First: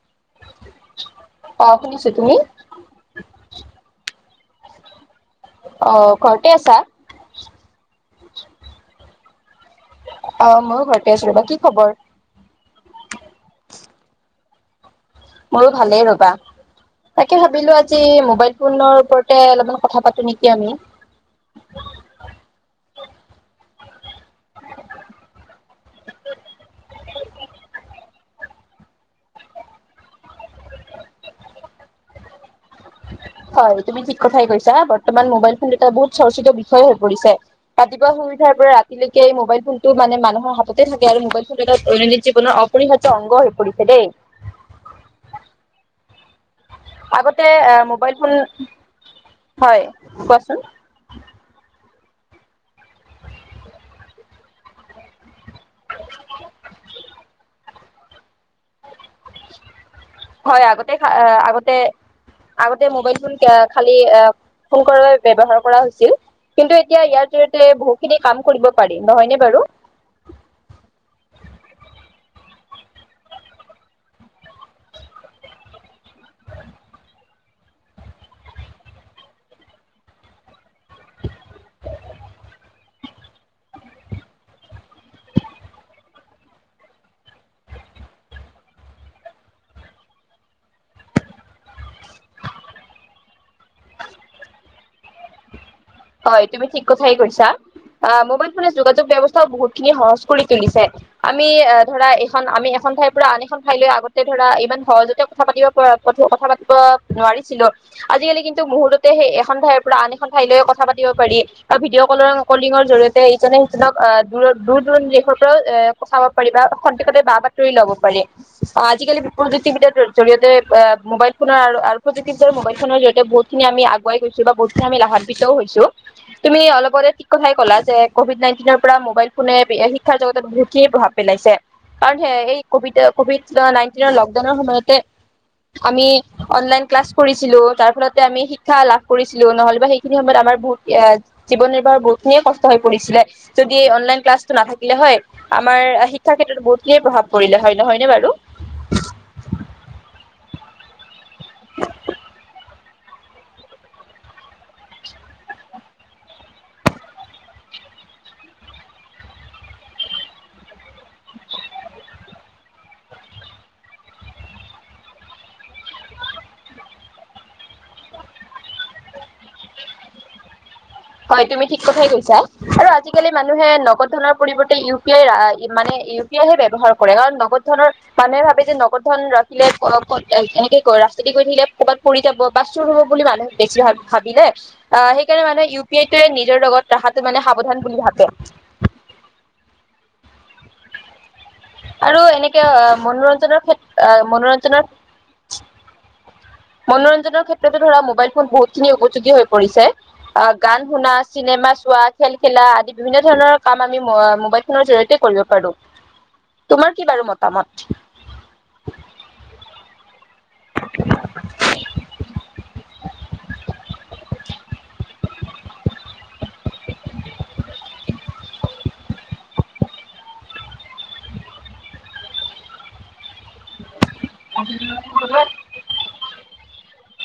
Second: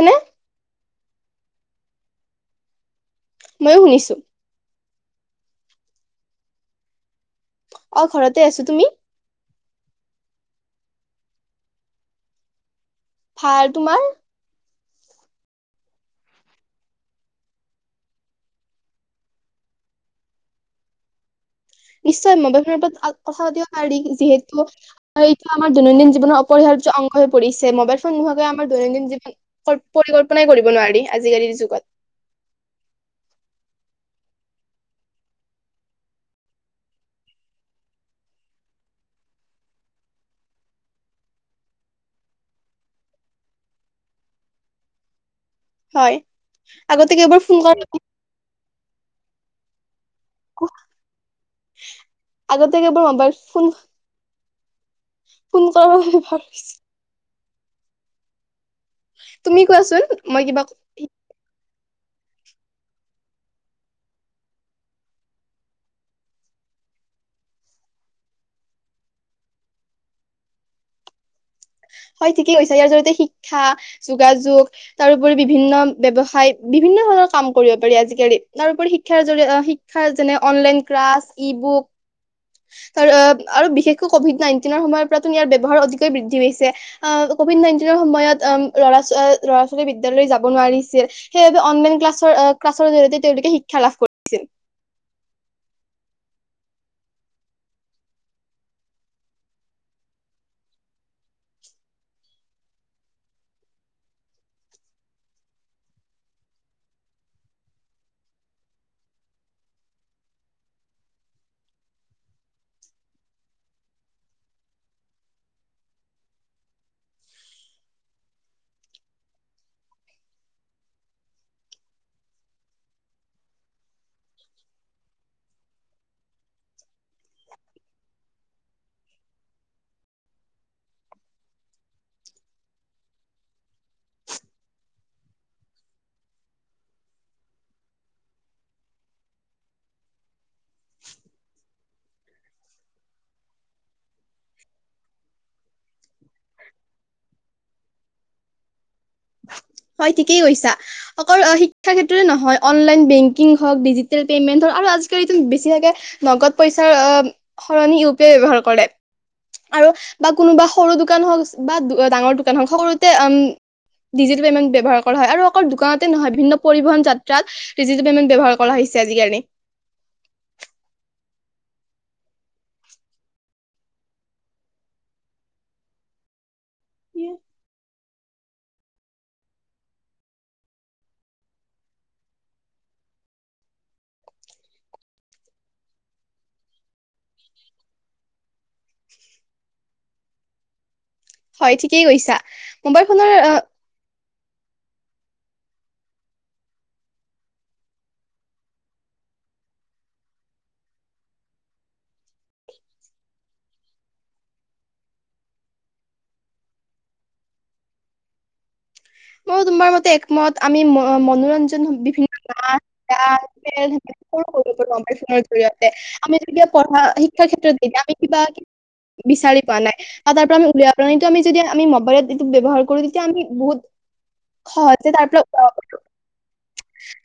নে [unintelligible] অঁ শুনিছো তুমি। ময়ো শুনিছো। অঁ ঘৰতে আছা? অঁ ঘৰতে আছো। তুমি? অঁ ময়ো ঘৰতে আছো ৰ'বা। কি খবৰ? ভাল। তোমাৰ? মোৰো ভালেই ৰ'বা। তাকে ভাবিলো আজি মোবাইল ফোনৰ ওপৰতে অলপমান কথা পাতো নেকি আমি? নিশ্চয় মোবাইল ফোনৰ ওপৰত কথা পাতিব পাৰি, যিহেতু এইটো আমাৰ দৈনন্দিন জীৱনৰ অপৰিহাৰ্য অংগ হৈ পৰিছে। মোবাইল ফোন নোহোৱাকৈ আমাৰ দৈনন্দিন জীৱন পৰিকল্পনাই কৰিব নোৱাৰি, আজিকালিৰ যুগত। হয় তুমি ঠিক কথাই কৈছা, বৰ্তমান মোবাইল ফোন এটা বহুত চৰ্চিত বিষয় হৈ পৰিছে, ৰাতিপুৱা শুই উঠাৰ পৰা ৰাতিলৈকে এই মোবাইল ফোনটো মানে মানুহৰ হাততে থাকে আৰু মোবাইল ফোনটো এটা দৈনন্দিন জীৱনৰ অপৰিহাৰ্য অংগ হৈ পৰিছে দেই। হয়। কেৱল আগতে ফোন এ কৰা মোবাইল ফোন হয়। কোৱাচোন। আগতে [unintelligible] মোবাইল ফোন। [unintelligible] তুমি কোৱাচোন মই কিবা হয় আগতে এ আগতে আগতে মবাইল ফোন খালি এ ফোন কৰিবলৈ ব্যৱহাৰ কৰা হৈছিল। কিন্তু এতিয়া ইয়াৰ জৰিয়তে বহুখিনি কাম কৰিব পাৰি। নহয়নে বাৰু? হয় ঠিকেই কৈছা, ইয়াৰ জৰি়য়তে শিক্ষা, যোগাযোগ তাৰোপৰি বিভিন্ন ব্যৱসায় বিভিন্ন ধৰণৰ কাম কৰিব পাৰি আজিকালি। তাৰোপৰি শিক্ষাৰ জৰিয়তে অ শিক্ষাৰ যেনে অনলাইন ক্লাছ ই বুক ত আৰু বিশেষকৈ কভিড নাইনটিনৰ সময় পৰা ইয়াৰ ব্যৱহাৰ অতিকৈ বৃদ্ধি পাইছে। অ কভিড নাইনটিনৰ সময়ত ল'ৰা ল'ৰা ছোৱালী বিদ্যালয় যাব নোৱাৰিছিল, সেইবাবে অনলাইন ক্লাছৰ ক্লাছৰ জৰিয়তে তেওঁলোকে শিক্ষা লাভ কৰিছিল। হয় তুমি ঠিক কথাই কৈছা, আ মোবাইল ফোনে যোগাযোগ ব্যবস্থাও বহুত খিনি সহজ কৰি তুলিছে। আমি ধৰা এখন আমি এখন ঠাইৰ পৰা আন এখন ঠাইলৈ আগতে ধৰা ইমান সহজতে কথা পাতিব কথা পাতিব নোৱাৰিছিলো। আজিকালি কিন্তু মুহুৰ্ততে সেই এখন ঠাইৰ পৰা আন এখন ঠাইলৈ কথ কথা পাতিব পাৰি। বা ভিডিঅ' কলৰ কলিঙৰ জৰিয়তে ইজনে সিজনক আ দূৰ দূৰৰ দেশৰ পৰাও এ কথা পাতিব পাৰি বা খন্তেকতে বা বাতৰি ল'ব পাৰি, আ আজিকালি প্ৰযুক্তিবিদাৰ জৰিয়তে মোবাইল ফোনৰ প্ৰযুক্তিবিদাৰ মবাইল ফোনৰ জৰিয়তে বহুতখিনি আমি আগুৱাই গৈছো বা বহুতখিনি আমি লাভান্বিত হৈছোঁ, তুমি অলপ আগতে ঠিক কথাই ক'লা যে, কভিড নাইনটিনৰ পৰা মোবাইল ফোনে শিক্ষাৰ জগতত বহুতখিন প্ৰভাৱ পেলাইছে, কাৰণ স এই কভি কভিড নাইনটিনৰ লকডাউনৰ সময়তে আমি অনলাইন ক্লাছ কৰিছিলো, তাৰ ফলতে আমি শিক্ষা লাভ কৰিছিলো নহ'লেবা খিনি সময়ত আমাৰ বহুত এ জীৱন নিৰ্বাহৰ বহুত খিনিয়ে কষ্ট হৈ পৰিছিলে, যদি অনলাইন ক্লাছটো নাথাকিলে হয় আমাৰ শি ক্ষা ক্ষেত্ৰত বহুত খিনিয়ে প্ৰভাৱ পৰিলে হয়। নহয়নে বাৰু? হয় ঠিকেই কৈছা অকল শিক্ষা ক্ষেত্ৰতে নহয় অনলাইন বেংকিং হওঁক, ডিজিটেল পেইমেণ্ট হওক আৰু আজিকালো বেছিভাগে নগদ পইচাৰ অ সলনি ইউ পি আই ব্যৱহাৰ কৰে। আৰু বা কোনোবা সৰু দোকান হওঁক বা ডাঙৰ দোকান হওক সৰুতে অম ডিজিতেল পেমেন্ট ব্যৱহাৰ কৰা হয়। আৰু অকল দোকানতে নহয় বিভিন্ন পৰিবহন যাত্ৰাত ডিজিতেল পেইমেন্ট ব্যৱহাৰ কৰা হৈছে আজিকালি। হয় তুমি ঠিক কথাই কৈছা আৰু আজিকালি মানুহে নগদ ধনৰ পৰিৱৰ্তে ইউ পি আই মানে ইউ পি আইহে বে হয় কৰে কাৰণ নগদ ধণৰ মানুহে ভাবে যে নগদ ধন ৰাখিলে এনেকে ক ৰাস্তা দি থাকিলে ক'ৰবাত পৰি যাব বা চুৰ হ'ব বুলি মানুহে বেছি ভাবিলে আহ সেইকাৰণে মানুহে ইউ সেইটোৱে নিজৰ লগত ৰখাটো মানে সাৱধান বুলি ভাবে। হয় ঠিকেই আৰু কৈছা এনেকে মোবাইল ফোনৰ মনোৰঞ্জনৰ ক্ষেত্ৰ মনোৰঞ্জনৰ মনোৰঞ্জনৰ ক্ষেত্ৰতো ধৰা মোবাইল ফোন বহুত খিনি উপযোগী হৈ পৰিছে আ গান শুনা চিনেমা চোৱা খেল খেলা আদি বিভিন্ন ধৰণৰ কাম আমি মোবাইল ফোনৰ জৰি়য়তে কৰিব পাৰো, তোমাৰ কি বাৰু মতামত। মইও তোমাৰ মতে মত আমি মনোৰঞ্জন বিভিন্ন নাচ গান খেল [unintelligible] মোবাইল ফোনৰ জৰিয়তে আমি যেতিয়া পঢ়া শিক্ষাৰ ক্ষেত্ৰত যে আমি কিবা বিচাৰি পোৱা নাই বা তাৰ পৰা আমি উলিয়াব পৰা নাই এইটো আমি যেতিয়া আমি মোবাইলত এইটো ব্যৱহাৰ কৰো তেতিয়া আমি বহুত হয় তেতিয়া তাৰ পৰা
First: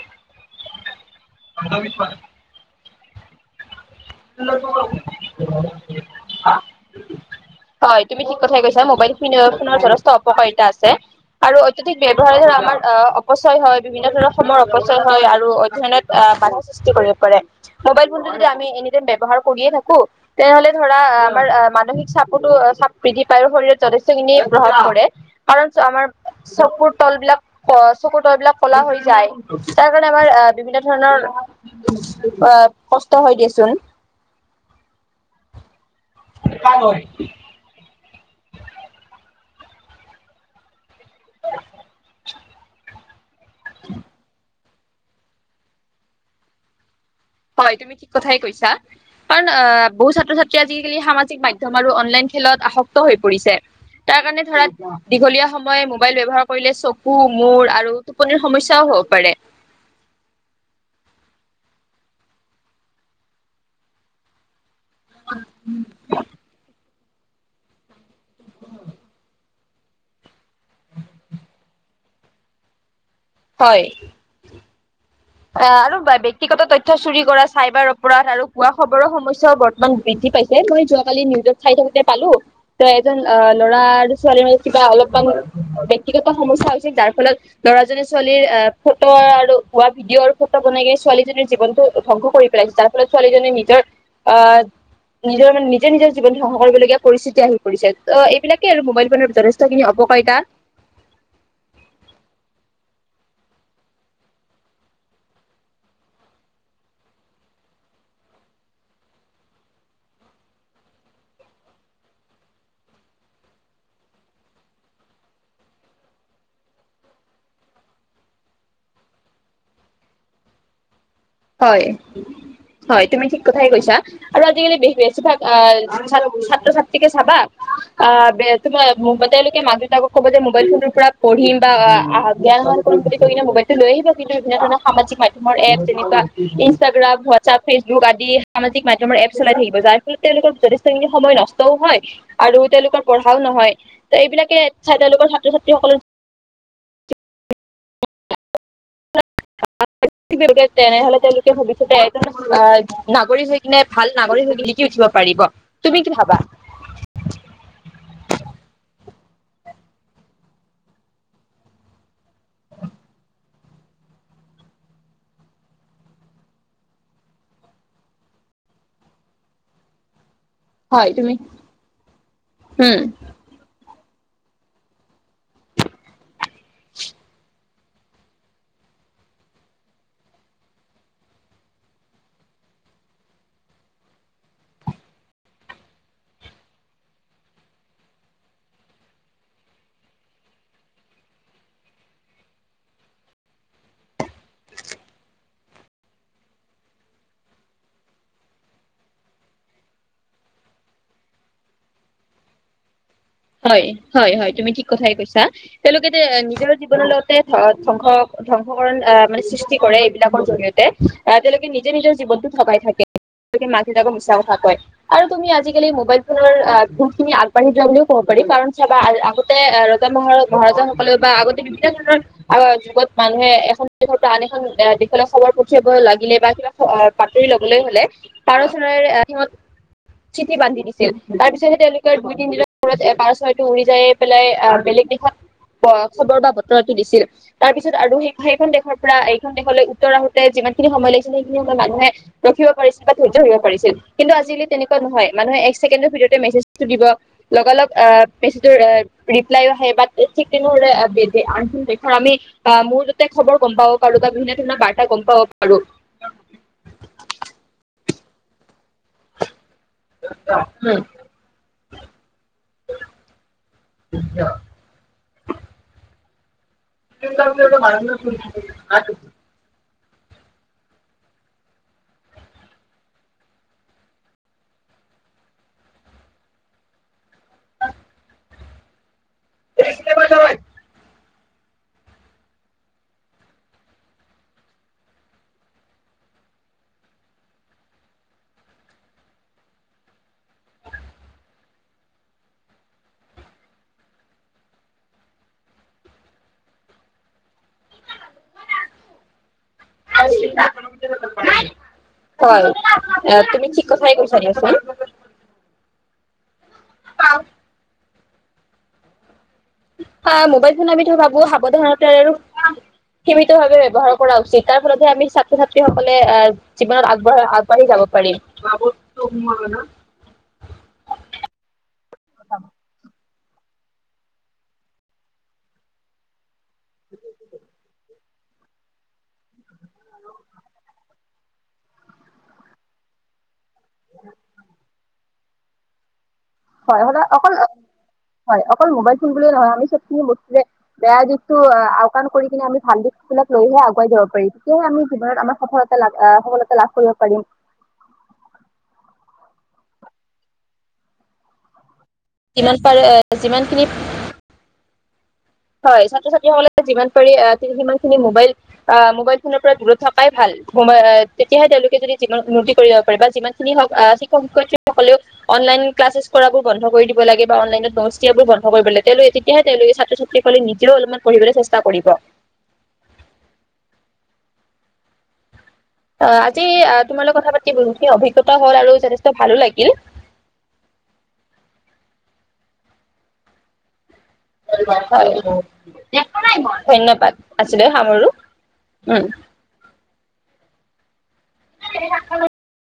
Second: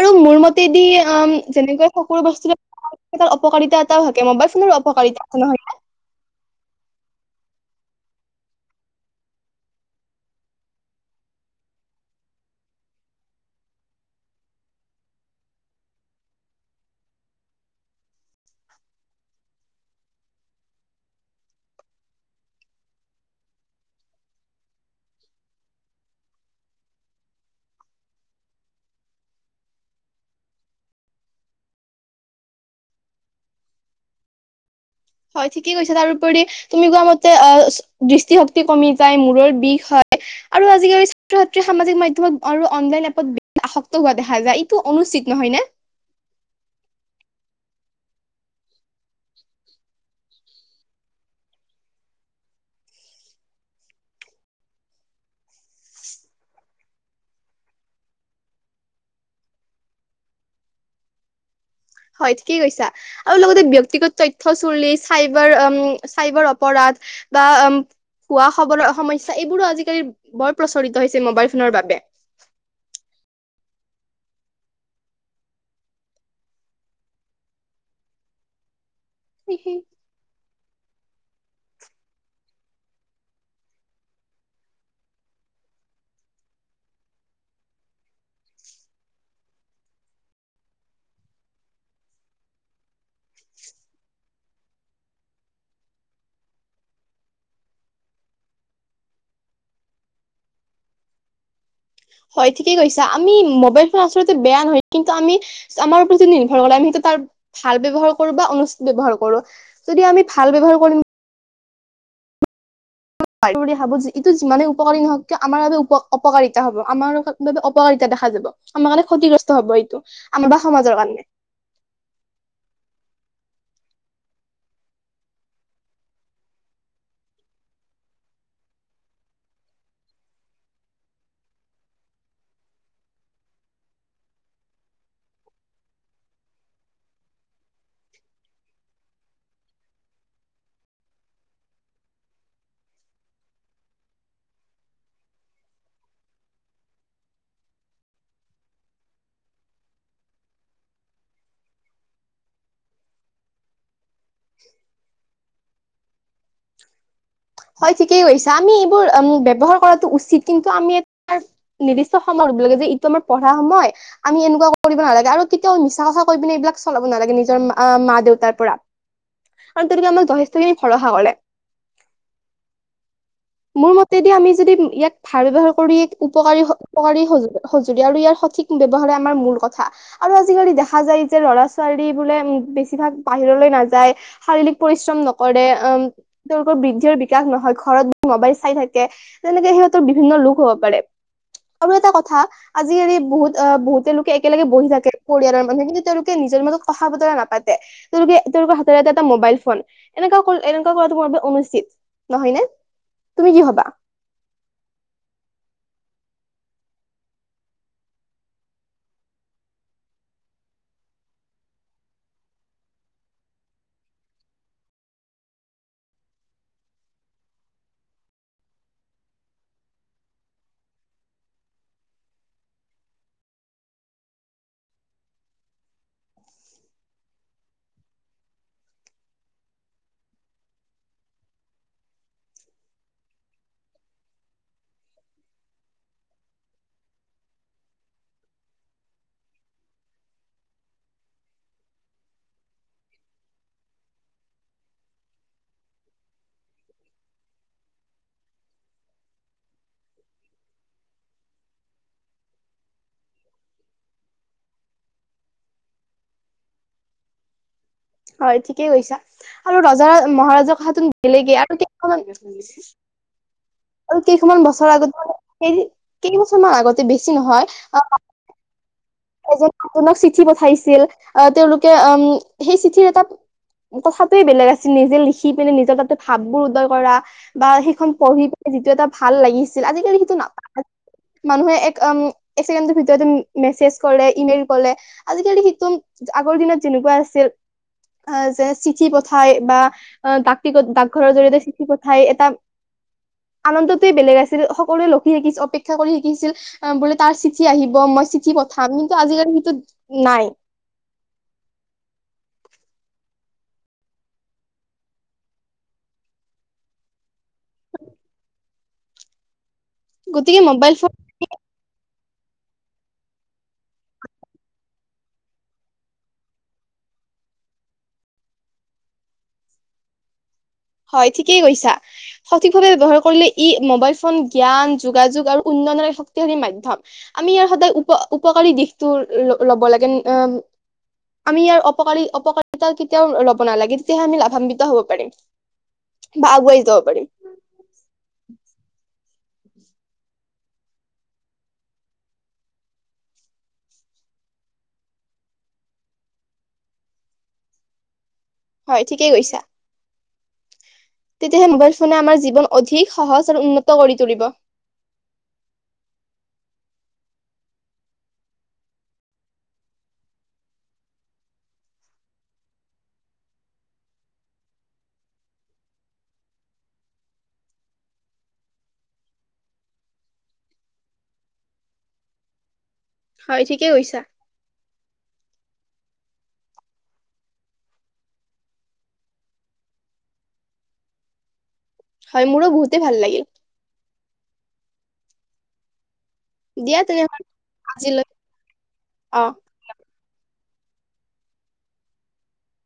আৰু মোৰ মত তেদিয়াম যেনেকৈ সকলো বস্তু যে পাই তাৰ অপকাৰিতাত থাকে মোবাইল ফোনৰ উপকাৰিতা নহয় নে হয় তুমি ঠিক কথাই কৈছা মবাইল ফোনৰ যথেষ্ট অপকাৰিতা আছে আৰু অতিধিক ব্যবহাৰ আমাৰ অপচয় হয় বিভিন্ন ধৰণৰ সময় অপচয় হয় আৰু অধ্যয়নত বাধা সৃষ্টি কৰিব পাৰে মোবাইল ফোনটো যদি আমি এনেই ব্যৱহাৰ কৰিয়ে থাকো তেনেহলে ধৰা আমাৰ মানসিক চাপতো চাপ বৃদ্ধি পায় আৰু শৰীৰত যথেষ্ট খিনি প্ৰভাৱ পৰে কাৰণ আমাৰ চকুৰ তল বিলাক চকুৰ তল বিলাক কলা হৈ যায় তাৰ কাৰণে আমাৰ বিভিন্ন ধৰণৰ অ কষ্ট হয় দিয়াচোন হয় ঠিকেই কৈছে তাৰপৰি তুমি গোৱা মতে অ দৃষ্টিশক্তি কমি যায় মূৰৰ বিষ হয় আৰু আজিকালি ছাত্ৰ ছাত্ৰী সামাজিক মাধ্যমত আৰু অনলাইন এপত আশক্ত হোৱা দেখা যায় টো অনুচিত নহয় নে হয় তুমি ঠিক কথাই কৈছা কাৰণ আহ বহু ছাত্ৰ ছাত্ৰী আজিকালি সামাজিক মাধ্যমত আৰু অনলাইন খেলত আসক্ত হৈ পৰিছে তাৰ কাৰণে ধৰা দীঘলীয়া সময় মোবাইল ব্যৱহাৰ কৰিলে চকু মূৰ আৰু টোপনিৰ সমস্যাও হব পাৰে হয় ঠিকেই কৈছা আৰু লগতে ব্যক্তিগত তথ্য চুলি চাইবাৰ চাইবাৰ অপৰাধ বা অম খোৱা খবৰ সমস্যা এইবোৰো আজিকালি বৰ প্ৰচলিত হৈছে মোবাইল ফোনৰ বাবে হয় অ আৰু ব্যক্তিগত তথ্য চুৰি কৰা চাইবাৰ অপৰাধ আৰু কোৱা খবৰৰ সমস্যও বাবে বৰ্তমান বৃদ্ধি পাইছে ম‌ই জোৱা কালি নিউজত চাই থাকোতে পালো ত এজন অ ল'ৰা আৰু ছোৱালীৰ মাজত কিবা অলপমান ব্যক্তিগত সমস্য হৈছিল যাৰ ফলত ল'ৰাজনে ছোৱালীৰ এ ফটো আৰু হ ভিডিঅ' আৰু ফটো বনাই কিনে ছোৱালীজনীৰ জীৱনটো ধ্বংস কৰি পেলাইছে যাৰ ফলত ছোৱালীজনীয়ে নিজৰ আহ নিজৰ মানে নিজৰ নিজৰ জীৱন ধ্বংস কৰিবলগীয়া পৰিস্থিতি আহি পৰিছে ত এইবিলাকেই আৰু মোবাইল ফোনৰ যথেষ্ট খিনি অপকাৰিতা হয় ঠিকে কৈছা আমি মোবাইল ফোন আচলতে বেয়া নহয় কিন্তু আমি আমাৰ ওপৰত যদি নিৰ্ভৰ কৰে আমি সেইটো তাৰ ভাল ব্যৱহাৰ কৰো বা অনুচত ব্যৱহাৰ কৰো যদি আমি ভাল ব্যৱহাৰ কৰিম হাব ইটো যিমানে উপকাৰী নহওক কিয় আমাৰ বাবে অপকাৰিতা হব আমাৰ বাবে অপকাৰিতা দেখা যাব আমাৰ কাৰণে ক্ষতিগ্ৰস্ত হব এইটো আমাৰ বা সমাজৰ কাৰণে হয় হয় তুমি ঠিক কথাই কৈছা আৰু আজিকালি বেছিভাগ ছাত্ৰ ছাত্ৰীকে চাবা আহ তমাৰ তেওঁলোকে মাক দেউতাকক ক'ব যে মোবাইল ফোনটোৰ পৰা পঢ়িম বা জ্ঞান আহৰণ কৰিম বুলি কি মোবাইলটো লৈ আহিবা কিন্তু বিভিন্ন ধৰণৰ সাজিক মাধ্যমৰ এপ তেনেকুৱা ইনষ্টাগ্ৰাম হোৱাটছআাপ ফেচবুক আদি সামাজিক মাধ্যমৰ এপ চলাই থাকিব যাৰ ফলত তেওঁলোকৰ যথেষ্টখিনি সময় নষ্টও হয় আৰু তেওঁলোকৰ পঢ়াও নহয় ত এইবিলাকে চাই তেওঁলোকৰ ছাত্ৰ ছাত্ৰীসকলৰ তেনেহলে তেওঁলোকে ভৱিষ্যতে এজন নাগৰিক হৈ কিনে ভাল নাগৰিক হৈ জিলিকি উঠিব পাৰিব তুমি কি ভাবা? হয় ঠিকেই কৈছা। আমি এইবোৰ উম ব্যৱহাৰ কৰাটো উচিত। কিন্তু আমি নিৰ্দি সময় লাগে যে এইটো আমাৰ প সময় আমি এনেকুৱা কৰিব নালাগে। আৰু কেতিয়াও মিছা কচা কৈ পিনে এইবিলাক চলাব নালাগে নিজৰ মা দেউতাৰ পৰা। আৰু তেনেকে আমাক যথে ত খিনি ভৰসা কৰে। হম মোৰ মতেদি আমি যদি ইয়াক ধাৰ ব্যৱহাৰ কৰি উপকাৰী উপকাৰী সজ সজৰি। আৰু ইয়াৰ সঠিক ব্যৱহাৰে আমাৰ মূল কথা। আৰু আজিকালি দেখা যায় যে ল'ৰা ছোৱালী বোলে বেছিভাগ বাহিৰলৈ নাযায়, শাৰীৰিক পৰিশ্ৰম নকৰে, উম তেওঁলোকৰ বৃদ্ধিৰ বিকাশ নহয় ঘৰত মোবাইল চাই থাকে, তেনেকে সিহঁতৰ বিভিন্ন লোক হ'ব পাৰে। আৰু এটা কথা আজিকালি বহুত বহুতে লোকে একেলগে বহি থাকে পৰিয়ালৰ মানুহে কিন্তু তেওঁলোকে নিজৰ মাজত কথা বতৰা নাপাতে। তেওঁলোকে তেওঁলোকৰ হাতত এটা এটা মোবাইল ফোন এনেকুৱা এনেকুৱা কৰাটো মোৰ বাবে অনুচিত নহয়নে? তুমি কি ভাবা হয় হয় হয়, তুমি ঠিক কথাই কৈছা। তেওঁলোকে নিজৰ জীৱনৰ লগতে ধ ধ্বংস ধ্বংসকৰণ আহ মানে সৃষ্টি কৰে এইবিলাকৰ জৰিয়তে। আহ তেওঁলোকে নিজে নিজৰ জীৱনতো ঠগাই থাকে, তেওঁলোকে মাক দেউতাকক মিছা কথা কয়। আৰু তুমি আজিকালি মোবাইল ফোনৰ আহ বহুত খিনি আগবাঢ়ি যোৱা বুলিও কব পাৰি, কাৰণ চাবা আগতে ৰজা মহ মহাৰজাাসকলে বা আগতে বিভিন্ন ধৰণৰ আহ যুগত মানুহে এখন দেশৰ পৰা আন এখন দেশলৈ খবৰ পঠিয়াব লাগিলে বা কিবা বাতৰি লবলৈ হলে পাৰ চৰাই সিহত চিঠি বান্ধি দিছিল তাৰ পিছতহে তেওঁলোকে দুই তিনৰ পাৰ চৰাইটো উৰি যায় পেলাই বেলেগ দেশত খবৰ বা বতৰাটো দিছিল। তাৰ পিছত আৰু সেই সেইখন দেশৰ পৰা এইখন দেশলৈ উত্তৰ আহোতে যিমান খিনি সময় লাগিছিল সেইখিনি সময়ত মানুহে ৰখিব পাৰিছিল বা ধৈৰ্য ধৰিব পাৰিছিল। কিন্তু আজিকালি তেনেকুৱা নহয়। মানুহে এক ছেকেণ্ডৰ ভিতৰতে মেজটো দিব লগালগ আহ পেচটোৰ ৰিপ্লাই আহে বা ঠিক তেনেৰে আনেশৰ আমি আহ মূৰ ততে খবৰ গম পাব পাৰো বা বিভিন্ন ধৰণৰ বাৰ্তা গম পাব পাৰো। হয় ঠিকেই কৈছা। আৰু ৰজা মহাৰাজৰ ক হাতত গেলেগে আৰু কেই আৰু কেইখনমান বছৰ আগতোন সেই [unintelligible] কি মান [unintelligible] যে নতুনক চিঠি পঠাইছিল। তেওঁলোকে উম সেই চিঠিৰ এটা কথাটোয়ে বেলেগ আছিল নিজে লিখি পিনে নিজৰ তাতে ভাব বোৰ উদয় কৰা, বা সেইখন পঢ়ি পিনে যিটো এটা ভাল লাগিছিল আজিকালি সিটো নাপায়। মানুহে এক উম এক চেকেণ্ড ভিতৰতে মেচেজ কৰে, ইমেইল কলে, আজিকালি সিটো আগৰ দিনত যেনেকুৱা আছিল যে চিঠি পঠাই বা ডাক ডাকঘৰৰ জৰিয়তে চিঠি পঠাই এটা আনন্দটোৱে বেলেগ আছিল সকলোৱে লক্ষী শিকিছিল অপেক্ষা কৰি শিকিছিল বোলে তাৰ চিঠি আহিব মই চিঠি প থাম কিন্তু আজিকালিৰ ভিতৰত হয় তুমি ঠিক কথাই কৈছা দিয়া চোন। প [unintelligible] হা মোবাইল ফোন আমি ধো ভাবো সাৱধানতাৰ আৰু সীমিত ভাৱে ব্যয়ৱহাৰ কৰা উচিত। তাৰ ফলতহে আমি ছাত্ৰ ছাত্ৰী সকলে আহ জীৱনত আগবঢ় আগবাঢ়ি যাব পাৰিম হয় ঠিকেই কৈছা সঠিকভাৱে ব্যৱহাৰ কৰিলে ই মোবাইল ফোন জ্ঞান যোগাযোগ আৰু উন্নয়নৰ এক শক্তিশালী মাধ্যম। আমি ইয়াৰ সদায় উপ উপকাৰী দিশতটো ল'ব লাগে আমি ইয়াৰ অপকাৰী অপকাৰিতা কেতিয়াও লব নালাগে। তেতিয়াহে আম লাভান্বিত হ'ব পাৰিম। বা আগুৱাই যাব হয়, পাৰিম সদায় অকল অ হয় অকল মোবাইল ফোন বুলি নহয়, আমি সবখিনি বস্তুৰে বেয়া দিশতটো আওকাণ কৰি কিনে আমি ভাল দিশ বিলাক লৈহে আগুৱাই যাব পাৰিম। তেতিয়াহে আমি জীৱনত আমাৰ সফলতা লা আহ সফলতা লাভ কৰিব পাৰিম। হয় ঠিকেই কৈছা। তেতিয়াহে মোবাইল নে আমাৰ জীৱন যিমান পাৰে অধিক সহজ আৰু যিমানখিনি উন্নত কৰি তুলিব। হয় ছাত্ৰ ছাত্ৰীসকলে যিমান পাৰি সিমান খিনি মোবাইল আহ মোবাইল ফোনৰ পৰা দূৰত থকাই ভাল তেতিয়াহে তেওঁলোকে যদি যিমান উন্নতি কৰিব পাৰে বা যিমানখিনি হওক আহ শিক্ষক শিক্ষয়্ৰীসকলেও অনলাইন ক্লাছেছ কৰাবোৰ বন্ধ কৰি দিব লাগে বা অনলাইনত নস্তিয়াবোৰ বন্ধ কৰিব লাগে তেতিয়ে তেওঁলোকে ছাত্ৰ ছাত্ৰী। স কলে নিজেও অলপমান পঢ়িবলৈ চেষ্টা কৰিব। হয় ঠিকেই কৈছা। অহ আজি তোমাল লগ কথা পাতি বহুতখিনি অভিজ্ঞতা হল আৰু যথেষ্ট ভালো লাগিল। হয় মোৰো বহুতেই ভাল লাগিল। মাংস আনিলো। দিয়া ধন্যবাদ তেনেহলে আছিলে আজিলৈ সামৰো উম। অ। স [unintelligible]